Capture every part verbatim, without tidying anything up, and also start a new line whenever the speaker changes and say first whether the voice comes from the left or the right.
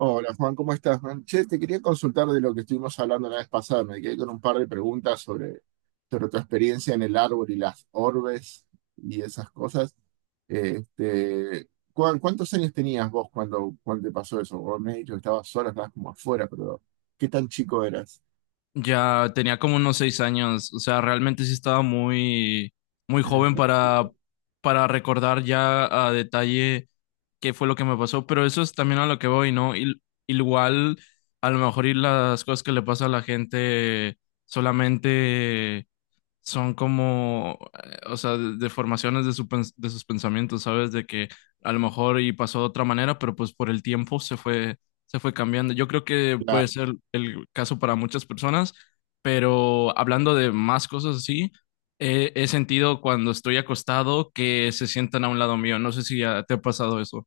right: Hola Juan, ¿cómo estás, man? Che, te quería consultar de lo que estuvimos hablando la vez pasada. Me quedé con un par de preguntas sobre, sobre tu experiencia en el árbol y las orbes y esas cosas. Este, ¿cuán- ¿cuántos años tenías vos cuando, cuando te pasó eso? Vos me has dicho que estabas sola, estabas como afuera, pero ¿qué tan chico eras?
left: Ya tenía como unos seis años, o sea, realmente sí estaba muy, muy
right: Ah,
left: joven para, para recordar ya a detalle qué fue lo que me pasó, pero eso es también a lo que voy, ¿no? Il- igual, a lo mejor y las cosas que le pasa a la gente solamente son como, eh, o sea, de- deformaciones de, su pens- de sus pensamientos, ¿sabes? De que a lo mejor y pasó de otra manera, pero pues por el tiempo se fue, se fue cambiando. Yo creo que puede
right: claro.
left: ser el caso para muchas personas, pero hablando de más cosas así, eh, he sentido cuando estoy acostado que se sientan a un lado mío. No sé si ya te ha pasado eso.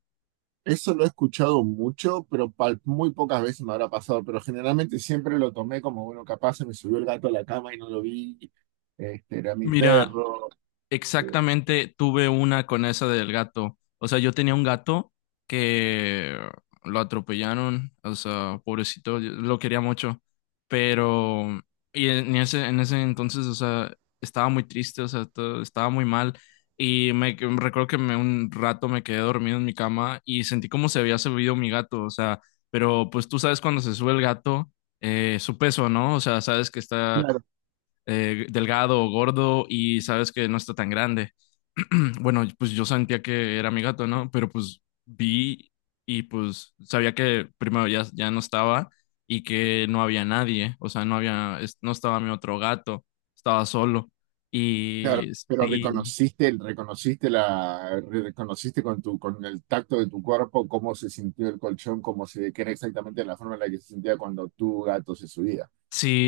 right: Eso lo he escuchado mucho, pero pal- muy pocas veces me habrá pasado, pero generalmente siempre lo tomé como, bueno, capaz se me subió el gato a la cama y no lo vi. este, era mi
left: Mira,
right: perro.
left: exactamente, tuve una con esa del gato. O sea, yo tenía un gato que lo atropellaron, o sea, pobrecito, yo lo quería mucho, pero y en ese en ese entonces, o sea, estaba muy triste, o sea, to- estaba muy mal y me que- recuerdo que me, un rato me quedé dormido en mi cama y sentí como se había subido mi gato, o sea, pero pues tú sabes cuando se sube el gato, eh, su peso, ¿no? O sea, sabes que está
right: Claro,
left: eh, delgado o gordo y sabes que no está tan grande. Bueno, pues yo sentía que era mi gato, ¿no? Pero pues vi y pues sabía que primero ya, ya no estaba y que no había nadie, o sea, no había, es- no estaba mi otro gato, estaba solo.
right: claro,
left: Y
right: pero
left: sí,
right: reconociste, reconociste la, reconociste con tu, con el tacto de tu cuerpo cómo se sintió el colchón, cómo se, que era exactamente la forma en la que se sentía cuando tu gato se subía,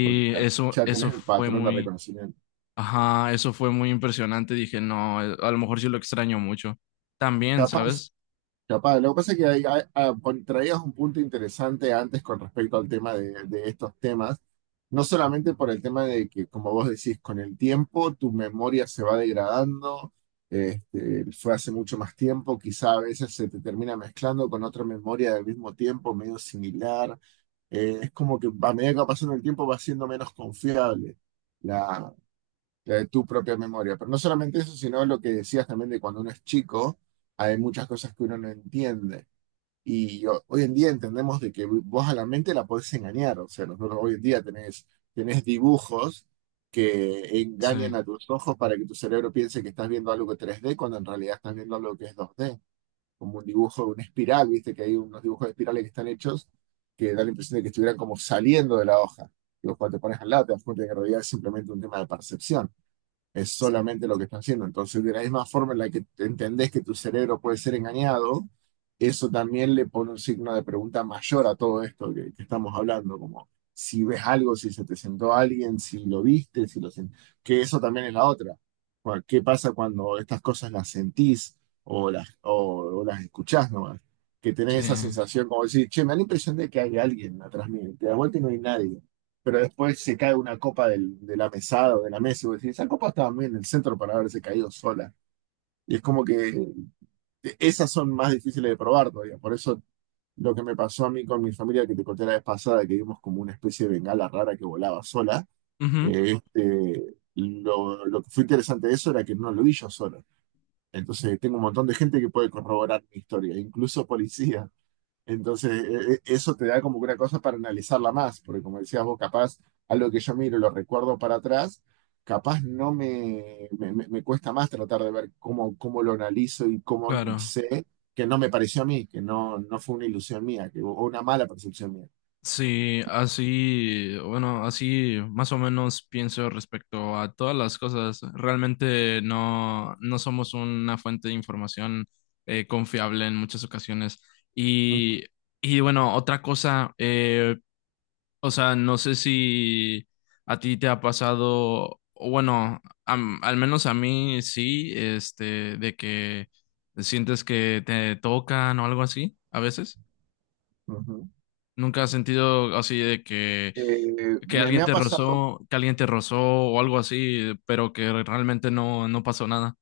right: porque ya,
left: eso,
right: ya
left: eso
right: tenés el
left: fue
right: patrón de
left: muy,
right: reconocimiento.
left: ajá, eso fue muy impresionante. Dije, no, eh, a lo mejor sí lo extraño mucho. También,
right: Capaz
left: ¿sabes?
right: Capaz, lo que pasa es que hay- hay- ah, pon- traías un punto interesante antes con respecto al tema de, de estos temas, no solamente por el tema de que, como vos decís, con el tiempo tu memoria se va degradando. este, fue hace mucho más tiempo, quizá a veces se te termina mezclando con otra memoria del mismo tiempo, medio similar. Eh, es como que a medida que va pasando el tiempo va siendo menos confiable la, la de tu propia memoria, pero no solamente eso, sino lo que decías también de cuando uno es chico, hay muchas cosas que uno no entiende. Y ho- hoy en día entendemos de que vos a la mente la podés engañar. O sea, nosotros hoy en día tenés, tenés dibujos que
left: Sí,
right: engañan a tus ojos para que tu cerebro piense que estás viendo algo que es tres D cuando en realidad estás viendo algo que es dos D. Como un dibujo, una espiral, viste que hay unos dibujos de espirales que están hechos, que da la impresión de que estuvieran como saliendo de la hoja. Y vos cuando te pones al lado te das cuenta de que en realidad es simplemente un tema de percepción, es solamente lo que está haciendo. Entonces, de la misma forma en la que entendés que tu cerebro puede ser engañado, eso también le pone un signo de pregunta mayor a todo esto que, que estamos hablando, como si ves algo, si se te sentó alguien, si lo viste, si lo sen- que eso también es la otra. Cu- ¿Qué pasa cuando estas cosas las sentís o las, o, o las escuchás nomás? Que tenés
left: sí.
right: esa sensación como decir, che, me da la impresión de que hay alguien atrás mío, y te das vuelta y no hay nadie, pero después se cae una copa del- de la mesada o de la mesa y vos decís, esa copa estaba muy en el centro para haberse caído sola. Y es como que esas son más difíciles de probar todavía. Por eso lo que me pasó a mí con mi familia que te conté la vez pasada, que vimos como una especie de bengala rara que volaba sola,
left: Ujú,
right: eh, este, lo, lo que fue interesante de eso era que no lo vi yo solo. Entonces tengo un montón de gente que puede corroborar mi historia, incluso policía. Entonces, e- e- eso te da como una cosa para analizarla más, porque como decías vos, capaz algo que yo miro y lo recuerdo para atrás, capaz no me, me, me- me cuesta más tratar de ver cómo, cómo lo analizo y cómo
left: claro.
right: sé que no me pareció a mí, que no, no fue una ilusión mía, que, o una mala percepción mía.
left: Sí, así, bueno, así más o menos pienso respecto a todas las cosas. Realmente no, no somos una fuente de información, eh, confiable en muchas ocasiones.
right: Ujú,
left: Y, y bueno, otra cosa, eh, o sea, no sé si a ti te ha pasado, o bueno, am- al menos a mí sí, este, de que sientes que te tocan o algo así a veces.
right: ujú.
left: ¿Nunca has sentido así de que,
right: Eh,
left: que
right: me, me
left: alguien
right: ha
left: te
right: pasado,
left: rozó, que alguien te rozó o algo así, pero que realmente no, no pasó nada?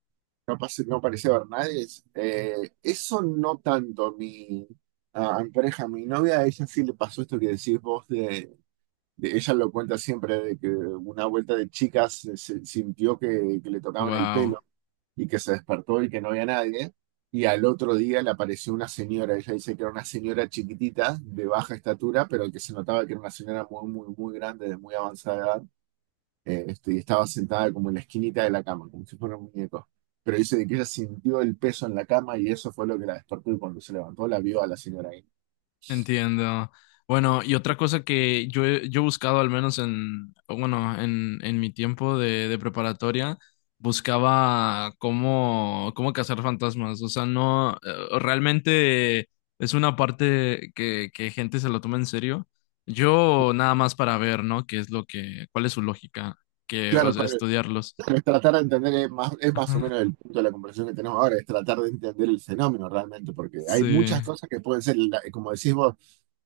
right: capaz no parecía ver nadie, es, eh, eso no tanto. Mi, a a mi pareja, a mi novia, a ella sí le pasó esto que decís vos. De- ella lo cuenta siempre de que una vuelta de chicas se- se- sintió que, que le tocaban el pelo,
left: Wow.
right: y que se despertó y que no había nadie. Y al otro día le apareció una señora. Ella dice que era una señora chiquitita, de baja estatura, pero que se notaba que era una señora muy, muy, muy grande, de muy avanzada edad. Eh, este, y estaba sentada como en la esquinita de la cama, como si fuera un muñeco. Pero dice de que ella sintió el peso en la cama y eso fue lo que la despertó, y cuando se levantó la vio a la señora ahí.
left: Entiendo. Bueno, y otra cosa que yo he, yo he buscado, al menos en, bueno, en, en mi tiempo de, de preparatoria, buscaba cómo, cómo cazar fantasmas. O sea, no, eh, realmente es una parte que, que gente se lo toma en serio. Yo nada más para ver, ¿no? ¿Qué es lo que, cuál es su lógica, que, o
right: Claro,
left: sea, estudiarlos.
right: es tratar de entender. Es más, es más o menos el punto de la conversación que tenemos ahora, es tratar de entender el fenómeno realmente, porque hay
left: Sí,
right: muchas cosas que pueden ser, la- como decís vos,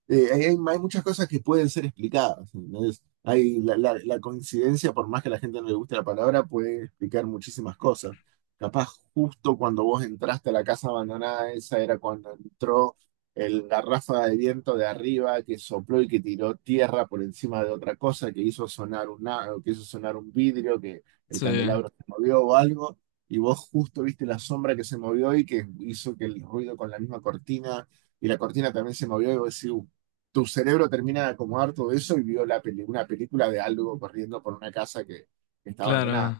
right: eh, hay, hay- hay muchas cosas que pueden ser explicadas, ¿entendés? Hay la, la- la coincidencia, por más que a la gente no le guste la palabra, puede explicar muchísimas cosas. Capaz justo cuando vos entraste a la casa abandonada, esa era cuando entró el, la ráfaga de viento de arriba que sopló y que tiró tierra por encima de otra cosa, que hizo sonar una, que hizo sonar un vidrio, que el
left: sí,
right: candelabro se movió o algo, y vos justo viste la sombra que se movió y que hizo que el ruido con la misma cortina, y la cortina también se movió y vos decís, "Uh, tu cerebro termina de acomodar todo eso y vio la peli- una película de algo corriendo por una casa que, que está abandonada.
left: claro,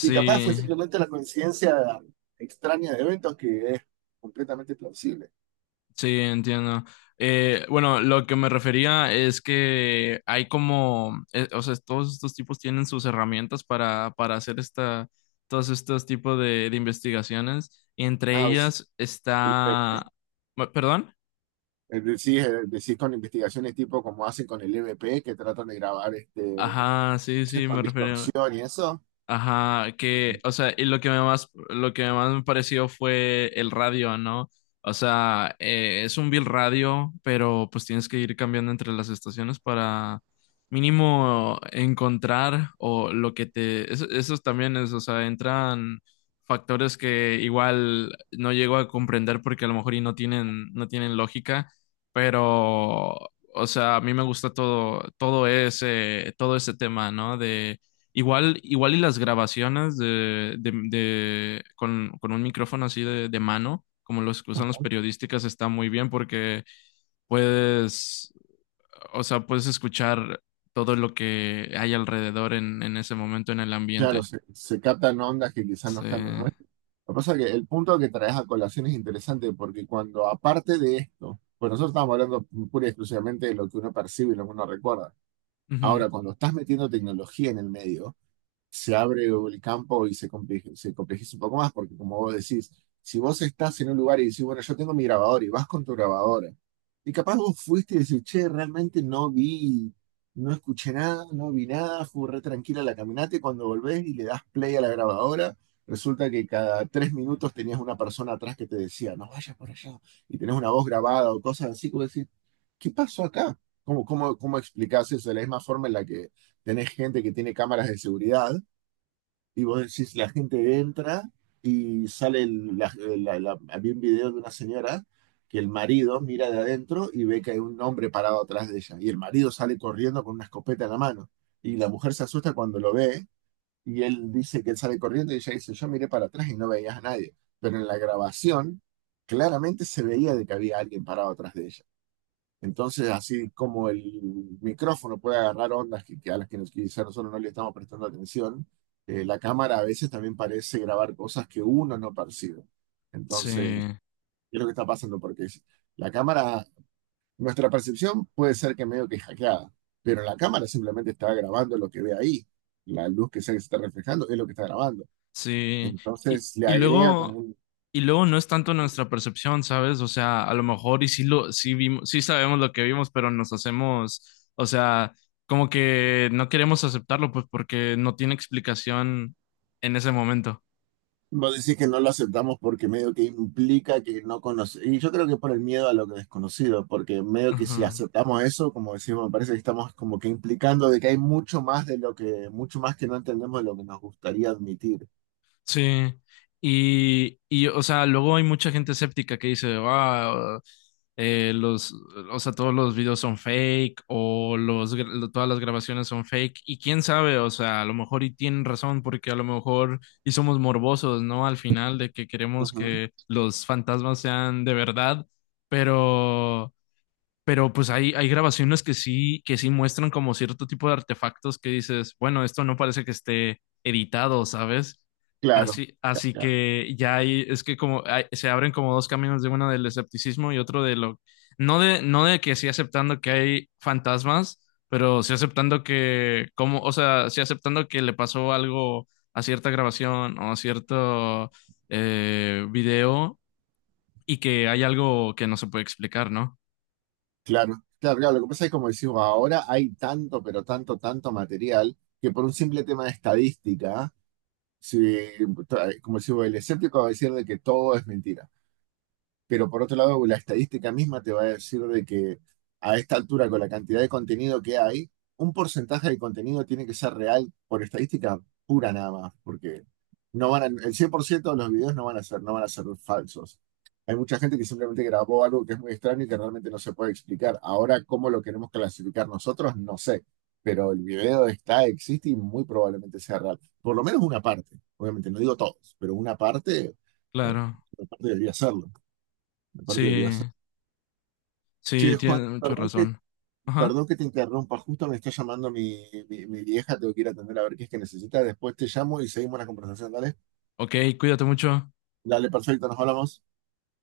right: Y capaz fue simplemente la coincidencia extraña de eventos, que es completamente plausible.
left: Sí, entiendo. Eh, bueno, lo que me refería es que hay como, eh, o sea, todos estos tipos tienen sus herramientas para, para hacer esta, todos estos tipos de, de investigaciones. Y entre
right: Ah, es-
left: ellas
right: el E V P.
left: está, ma- ¿perdón?
right: eh, decís, eh, decís con investigaciones tipo como hacen con el E V P, que tratan de grabar, este,
left: Ajá, sí, sí,
right: con
left: me refería.
right: distorsión y eso.
left: Ajá, que, o sea, y lo que me más, lo que más me pareció fue el radio, ¿no? O sea, eh, es un bill radio, pero pues tienes que ir cambiando entre las estaciones para mínimo encontrar o lo que te, eso, esos también es, o sea, entran factores que igual no llego a comprender porque a lo mejor y no tienen, no tienen lógica, pero, o sea, a mí me gusta todo, todo ese, todo ese tema, ¿no? Igual, igual y las grabaciones de, de, de- con, con un micrófono así de, de mano, como los que usan los periodísticas, está muy bien porque puedes, o sea, puedes escuchar todo lo que hay alrededor en, en ese momento en el
right: Claro,
left: ambiente.
right: se, se captan ondas que quizás no
left: Sí,
right: están en el nuestro. Lo que pasa es que el punto que traes a colación es interesante porque cuando aparte de esto, pues nosotros estamos hablando pura y exclusivamente de lo que uno percibe y lo que uno recuerda.
left: ujú,
right: Ahora, cuando estás metiendo tecnología en el medio, se abre el campo y se compleje- se complejiza un poco más, porque como vos decís, si vos estás en un lugar y decís, bueno, yo tengo mi grabador y vas con tu grabadora, y capaz vos fuiste y decís, che, realmente no vi, no escuché nada, no vi nada, fue re tranquila la caminata, y cuando volvés y le das play a la grabadora, resulta que cada tres minutos tenías una persona atrás que te decía, no vayas por allá, y tenés una voz grabada o cosas así, como decís, ¿qué pasó acá? ¿Cómo, cómo, cómo explicás eso? De la misma forma en la que tenés gente que tiene cámaras de seguridad, y vos decís, la gente entra y sale, el- la, la- la- había un video de una señora que el marido mira de adentro y ve que hay un hombre parado atrás de ella. Y el marido sale corriendo con una escopeta en la mano. Y la mujer se asusta cuando lo ve, y él dice que él sale corriendo y ella dice, yo miré para atrás y no veías a nadie. Pero en la grabación claramente se veía de que había alguien parado atrás de ella. Entonces, así como el micrófono puede agarrar ondas que, que, a las que nos- quizá nosotros no le estamos prestando atención, eh, la cámara a veces también parece grabar cosas que uno no percibe.
left: sí,
right: Entonces, ¿qué es lo que está pasando? Porque es- la cámara, nuestra percepción puede ser que medio que hackeada, pero la cámara simplemente está grabando lo que ve ahí. La luz que se está reflejando es lo que está grabando.
left: sí. Y,
right: Entonces, le
left: y
right: agrega
left: luego,
right: como.
left: y luego no es tanto nuestra percepción, ¿sabes? O sea, a lo mejor y sí lo, sí vimos, sí sabemos lo que vimos, pero nos hacemos, o sea, como que no queremos aceptarlo, pues porque no tiene explicación en ese momento.
right: Vos decís que no lo aceptamos porque medio que implica que no conoce. Y yo creo que por el miedo a lo que desconocido, porque medio que si
left: Ajá.
right: aceptamos eso, como decimos, me parece que estamos como que implicando de que hay mucho más de lo que, mucho más que no entendemos de lo que nos gustaría admitir.
left: Sí, y, y, o sea, luego hay mucha gente escéptica que dice, ah, eh, los, o sea, todos los videos son fake o los, gra- lo- todas las grabaciones son fake y quién sabe, o sea, a lo mejor y tienen razón porque a lo mejor y somos morbosos, ¿no? Al final de que queremos
right: Ujú.
left: que los fantasmas sean de verdad, pero pero pues hay, hay grabaciones que sí, que sí muestran como cierto tipo de artefactos que dices, bueno, esto no parece que esté editado, ¿sabes?
right: Claro,
left: Así, así
right: claro,
left: que ya hay, es que como hay- se abren como dos caminos de uno del escepticismo y otro de lo, no de, no de que sí aceptando que hay fantasmas, pero sí aceptando que, como, o sea, sí aceptando que le pasó algo a cierta grabación o a cierto, eh, video y que hay algo que no se puede explicar, ¿no?
right: claro, claro, claro. Lo que pasa es que como decimos, ahora hay tanto, pero tanto, tanto material, que por un simple tema de estadística, si, como decimos, el escéptico va a decir de que todo es mentira. Pero por otro lado, la estadística misma te va a decir de que a esta altura, con la cantidad de contenido que hay, un porcentaje de contenido tiene que ser real por estadística pura nada más, porque no van a- el cien por ciento de los videos no van a ser, no van a ser falsos. Hay mucha gente que simplemente grabó algo que es muy extraño y que realmente no se puede explicar. Ahora, ¿cómo lo queremos clasificar nosotros? No sé, pero el video está, existe, y muy probablemente sea real. Por lo menos una parte, obviamente, no digo todos, pero una parte, eh,
left: Claro.
right: una parte debería serlo. Aparte deberías.
left: Sí,
right: Che,
left: sí,
right: Juan,
left: tienes mucha
right: perdón que,
left: razón. Ajá.
right: perdón que te interrumpa. Justo me está llamando mi, mi, mi vieja. Tengo que ir a atender a ver qué es que necesita. Después te llamo y seguimos la conversación, ¿dale?
left: Ok, cuídate mucho.
right: Dale, perfecto, nos hablamos.